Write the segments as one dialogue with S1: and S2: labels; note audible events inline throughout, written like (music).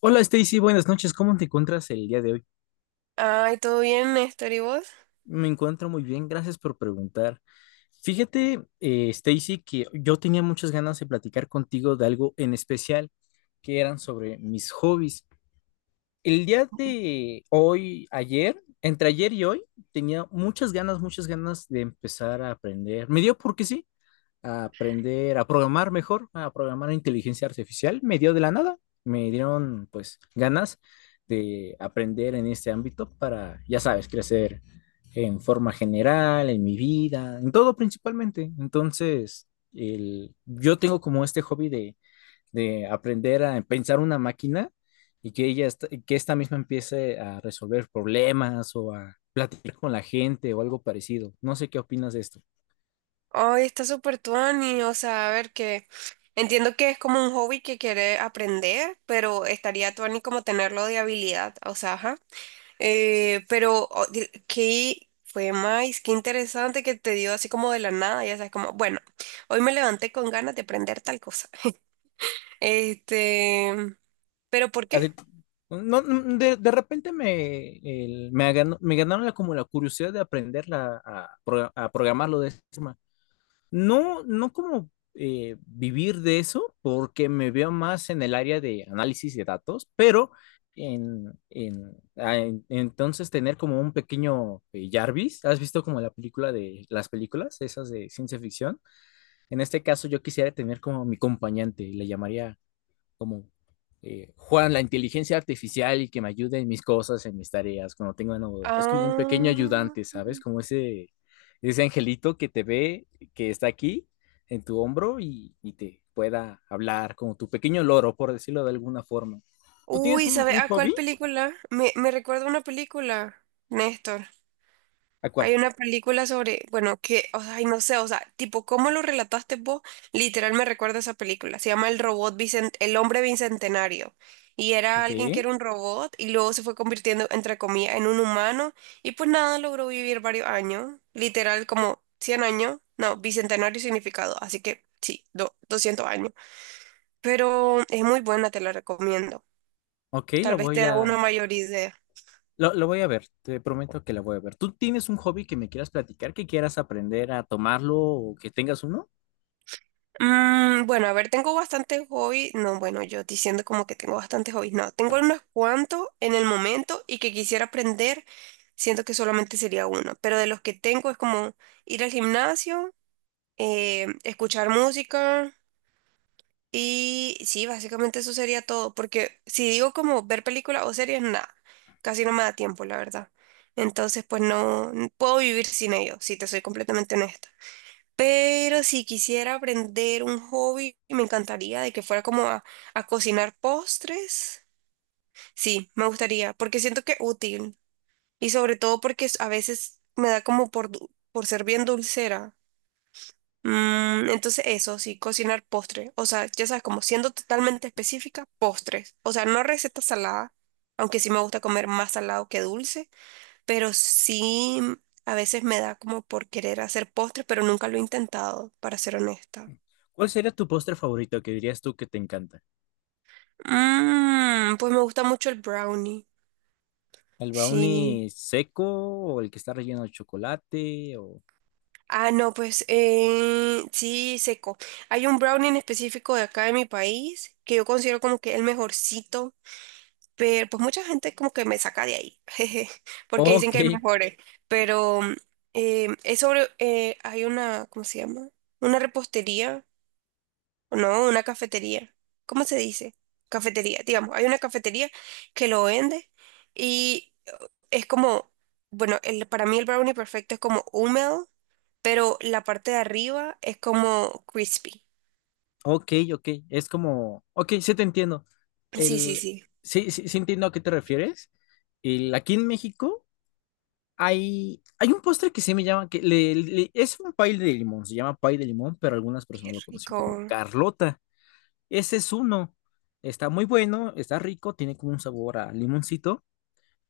S1: Hola Stacy, buenas noches. ¿Cómo te encuentras el día de hoy?
S2: Ay, todo bien, Néstor, ¿y vos?
S1: Me encuentro muy bien, gracias por preguntar. Fíjate, Stacy, que yo tenía muchas ganas de platicar contigo de algo en especial, que eran sobre mis hobbies. El día de hoy, ayer, entre ayer y hoy, tenía muchas ganas de empezar a aprender. Me dio porque sí, a aprender a programar mejor, a programar inteligencia artificial. Me dio de la nada, me dieron pues ganas de aprender en este ámbito para, ya sabes, crecer en forma general, en mi vida, en todo principalmente. Entonces, yo tengo como este hobby de aprender a pensar una máquina y que que esta misma empiece a resolver problemas o a platicar con la gente o algo parecido. No sé qué opinas de esto.
S2: Ay, está súper tuani, o sea, a ver que entiendo que es como un hobby que quiere aprender, pero estaría tuani como tenerlo de habilidad, o sea, ajá. Pero qué fue más, qué interesante que te dio así como de la nada, ya sabes, como, bueno, hoy me levanté con ganas de aprender tal cosa. (laughs) Este, ¿pero por qué?
S1: Así, no, no, de repente me, el- me, ganó- me ganaron como la curiosidad de aprender a programarlo de esa forma. No, no como vivir de eso, porque me veo más en el área de análisis de datos, pero entonces tener como un pequeño Jarvis. ¿Has visto como la película de las películas, esas de ciencia ficción? En este caso yo quisiera tener como mi acompañante, le llamaría como Juan, la inteligencia artificial y que me ayude en mis cosas, en mis tareas, cuando tengo una duda. Es como un pequeño
S2: Ah,
S1: ayudante, ¿sabes? Como ese angelito que te ve, que está aquí en tu hombro y te pueda hablar, como tu pequeño loro, por decirlo de alguna forma. ¿Tú tienes
S2: uy, ¿sabes
S1: un
S2: a cuál
S1: hobby?
S2: película? Me recuerda a una película, Néstor.
S1: ¿A cuál?
S2: Hay una película sobre, bueno, que, o sea, ay, no sé, o sea, tipo, ¿cómo lo relataste vos? Literal me recuerda esa película. Se llama El hombre bicentenario. Y era
S1: Ok,
S2: alguien que era un robot y luego se fue convirtiendo, entre comillas, en un humano. Y pues nada, logró vivir varios años. Literal, como 100 años. No, bicentenario significado. Así que sí, 200 años. Pero es muy buena, te la recomiendo.
S1: ok,
S2: Tal vez te da una mayor idea.
S1: lo voy a ver, te prometo que la voy a ver. ¿Tú tienes un hobby que me quieras platicar, que quieras aprender a tomarlo o que tengas uno?
S2: Mm, bueno, a ver, tengo bastantes hobbies. No, bueno, yo diciendo como que tengo bastantes hobbies. No, tengo unos cuantos en el momento y que quisiera aprender. Siento que solamente sería uno. Pero de los que tengo es como ir al gimnasio, escuchar música y sí, básicamente eso sería todo. Porque si digo como ver películas o series, nada. Casi no me da tiempo, la verdad. Entonces, pues no puedo vivir sin ellos, si te soy completamente honesta. Pero si quisiera aprender un hobby, me encantaría de que fuera como a cocinar postres. Sí, me gustaría, porque siento que es útil. Y sobre todo porque a veces me da como por por ser bien dulcera. Mm, entonces eso, sí, cocinar postres. O sea, ya sabes, como siendo totalmente específica, postres. O sea, no recetas saladas, aunque sí me gusta comer más salado que dulce, pero sí a veces me da como por querer hacer postres, pero nunca lo he intentado, para ser honesta.
S1: ¿Cuál sería tu postre favorito que dirías tú que te encanta?
S2: Mm, pues me gusta mucho el brownie.
S1: ¿El
S2: Sí.
S1: brownie seco o el que está relleno de chocolate? O...
S2: Ah, no, pues sí, seco. Hay un brownie en específico de acá de mi país que yo considero como que el mejorcito, pero pues mucha gente como que me saca de ahí, (laughs) jeje, porque dicen
S1: Ok,
S2: que hay mejores. Pero hay una, ¿cómo se llama? Una repostería, o no, una cafetería. ¿Cómo se dice? Cafetería, digamos, hay una cafetería que lo vende. Y es como, bueno, el, para mí el brownie perfecto es como húmedo, pero la parte de arriba es como crispy.
S1: ok, ok. Es como, ok, sí te entiendo.
S2: Sí, sí,
S1: El...
S2: sí,
S1: Sí, sí, sí entiendo a qué te refieres. El... Aquí en México hay... hay un postre que sí me llama, es un pie de limón, se llama pie de limón, pero algunas
S2: qué
S1: personas lo conocen como
S2: rico.
S1: Carlota. Ese es uno. Está muy bueno, está rico, tiene como un sabor a limoncito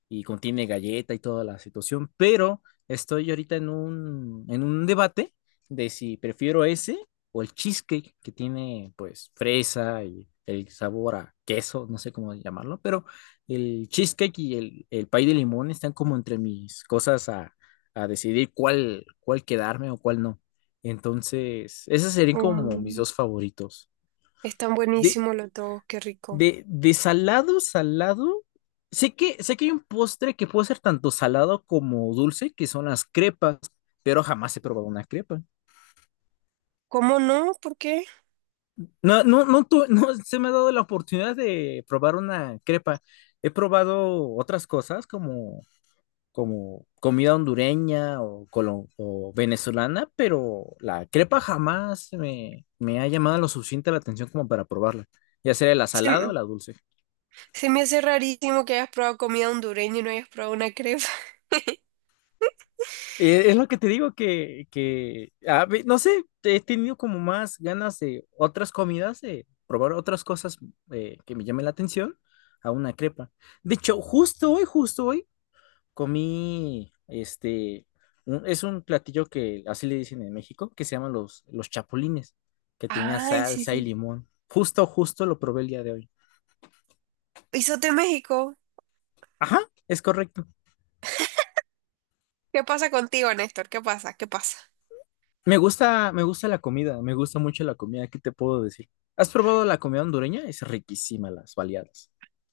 S1: y contiene galleta y toda la situación, pero estoy ahorita en en un debate de si prefiero ese o el cheesecake que tiene pues fresa y el sabor a queso, no sé cómo llamarlo, pero el cheesecake y el pay de limón están como entre mis cosas a decidir cuál quedarme o cuál no. Entonces, esos serían como mis
S2: Mm,
S1: dos favoritos.
S2: están
S1: De,
S2: buenísimos los dos, qué rico.
S1: de salado, salado. Sé que hay un postre que puede ser tanto salado como dulce, que son las crepas, pero jamás he probado una crepa.
S2: ¿Cómo no? ¿Por qué?
S1: No, no, no, tu- (laughs) no se me ha dado la oportunidad de probar una crepa. He probado otras cosas como, como comida hondureña o venezolana, pero la crepa jamás me ha llamado lo suficiente la atención como para probarla, ya sea la
S2: Se,
S1: salada o
S2: m-
S1: la dulce.
S2: se me hace rarísimo que hayas probado comida hondureña y no hayas probado una crepa.
S1: Es lo que te digo que, no sé, he tenido como más ganas de otras comidas, de probar otras cosas que me llamen la atención a una crepa. De hecho, justo hoy, comí, este, un- es un platillo que así le dicen en México, que se llaman los chapulines,
S2: (laughs)
S1: que tenía
S2: Ay, sí,
S1: salsa y
S2: sí.
S1: limón. Justo, justo lo probé el día de hoy.
S2: Isote México.
S1: Ajá, es correcto.
S2: ¿Qué pasa contigo, Néstor? ¿Qué pasa? ¿Qué pasa?
S1: Me gusta la comida, me gusta mucho la comida, ¿qué te puedo decir? ¿Has probado la comida hondureña? Es riquísima las baleadas.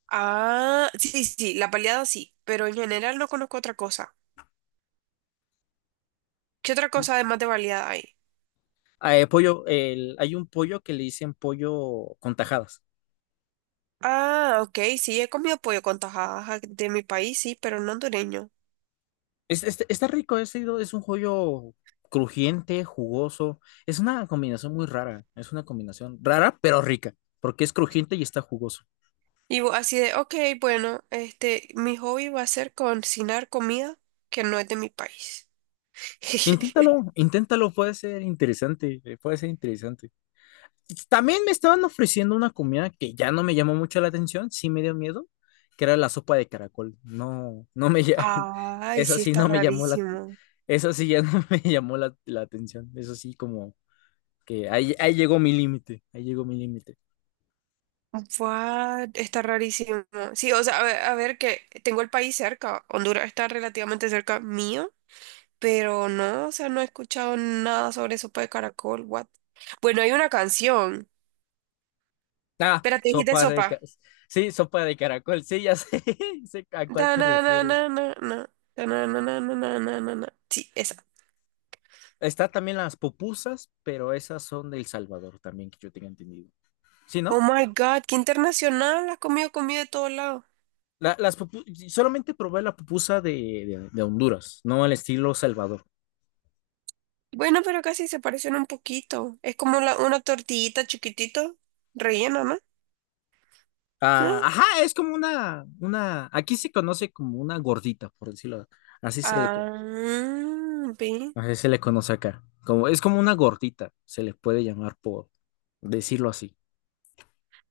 S2: Ah, sí, sí, sí, la baleada sí, pero en general no conozco otra cosa. ¿Qué otra cosa además de baleada hay?
S1: Ah, pollo, hay un pollo que le dicen pollo con tajadas.
S2: Ah, ok, sí, he comido pollo con tajadas de mi país, sí, pero no hondureño.
S1: Está rico, es un pollo crujiente, jugoso. Es una combinación muy rara, es una combinación rara pero rica, porque es crujiente y está jugoso.
S2: Y así de, ok, bueno, mi hobby va a ser cocinar comida que no es de mi país.
S1: Inténtalo,
S2: (laughs)
S1: inténtalo, puede ser interesante, puede ser interesante. También me estaban ofreciendo una comida que ya no me llamó mucho la atención, sí me dio miedo, que era la sopa de caracol. No, no me ya, (laughs)
S2: Ay,
S1: esa
S2: sí,
S1: sí
S2: está
S1: no me llamó la,
S2: rarísimo.
S1: esa sí ya no (laughs) me llamó la atención. Eso sí como que ahí, ahí llegó mi límite, ahí llegó mi límite.
S2: What? Está rarísimo. Sí, o sea, a ver que tengo el país cerca, Honduras está relativamente cerca mío, pero no, o sea, no he escuchado nada sobre sopa de caracol, what? Bueno, hay una canción.
S1: Ah,
S2: Espérate, dijiste
S1: sopa de, ca-
S2: sopa.
S1: sí, sopa de caracol, sí, ya sé, (laughs) sé a cuál
S2: Da,
S1: te
S2: na, na,
S1: refieres.
S2: na, na, na. Da, na, na, na, na, na, na, na, na. Sí, esa.
S1: Está también las pupusas, pero esas son del Salvador también, que yo tenga entendido. ¿Sí,
S2: Oh
S1: no?
S2: my God, qué internacional. Has comido comida de todos lados.
S1: Solamente probé la pupusa de Honduras, no el estilo Salvador.
S2: Bueno, pero casi se parecen un poquito. Es como una tortillita chiquitito, rellena, ¿no?
S1: Ah,
S2: ¿Eh?
S1: ajá, es como una, aquí se conoce como una gordita, por decirlo. Así se le,
S2: Ah, ve.
S1: Así se le conoce acá. Como, es como una gordita, se le puede llamar por decirlo así.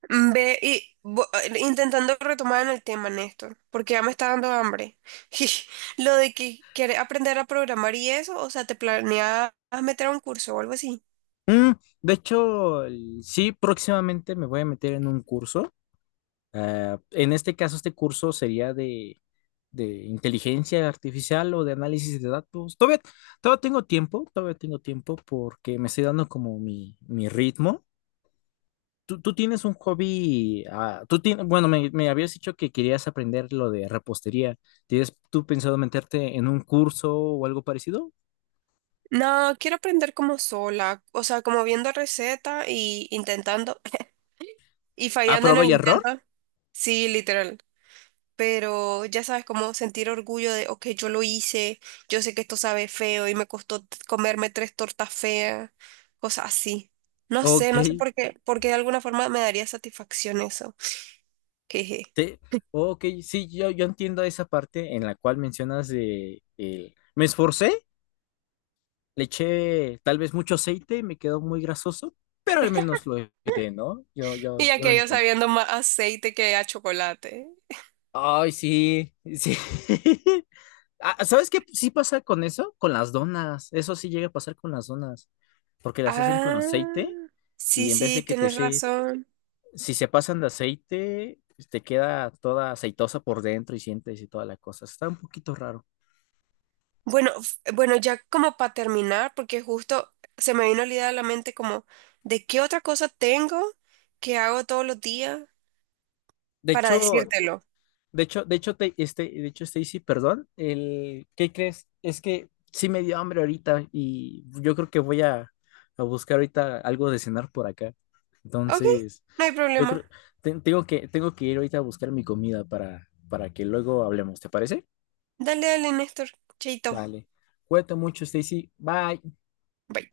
S2: Ve, y intentando retomar en el tema, Néstor, porque ya me está dando hambre. (laughs) Lo de que quieres aprender a programar y eso, o sea, ¿te planeas meter a un curso o algo así?
S1: Mm, de hecho, sí, próximamente me voy a meter en un curso. Ah, en este caso, este curso sería de inteligencia artificial o de análisis de datos. Todavía, todavía tengo tiempo porque me estoy dando como mi ritmo. Tú tienes un hobby, ah, tú tienes, bueno, me habías dicho que querías aprender lo de repostería. ¿Tienes tú pensado meterte en un curso o algo parecido?
S2: No, quiero aprender como sola, o sea, como viendo recetas y intentando y
S1: ¿A
S2: fallando en
S1: prueba
S2: el
S1: y error?
S2: intento. Sí, literal. Pero ya sabes, como sentir orgullo de, ok, yo lo hice, yo sé que esto sabe feo y me costó comerme 3 tortas feas, cosas así. No sé,
S1: Ok,
S2: no sé por qué, porque de alguna forma me daría satisfacción eso. Jeje.
S1: te, ok, sí, yo entiendo esa parte en la cual mencionas de, me esforcé le eché tal vez mucho aceite y me quedó muy grasoso, pero al menos lo intenté ¿no?
S2: Y ya
S1: Yo lo
S2: que yo
S1: entiendo.
S2: sabiendo más aceite que a chocolate.
S1: Ay, sí, sí. (laughs) Ah, ¿Sabes qué sí pasa con eso? Con las donas. Eso sí llega a pasar con las donas, porque las hacen con aceite
S2: Ah,
S1: y
S2: sí,
S1: en vez de
S2: sí, tienes razón.
S1: si se pasan de aceite, te queda toda aceitosa por dentro y sientes y toda la cosa. Está un poquito raro.
S2: Bueno, bueno, ya como para terminar, porque justo se me vino la idea a la mente como, ¿de qué otra cosa tengo que hago todos los días
S1: De
S2: para
S1: hecho,
S2: decírtelo?
S1: De hecho, Stacy, perdón, ¿qué crees? Es que sí me dio hambre ahorita y yo creo que a buscar ahorita algo de cenar por acá.
S2: Ok,
S1: Entonces,
S2: no hay
S1: yo
S2: problema.
S1: creo, tengo que ir ahorita a buscar mi comida para que luego hablemos, ¿te parece?
S2: Dale, dale, Néstor. Chaito.
S1: Vale. Cuídate mucho, Stacy. Bye.
S2: Bye.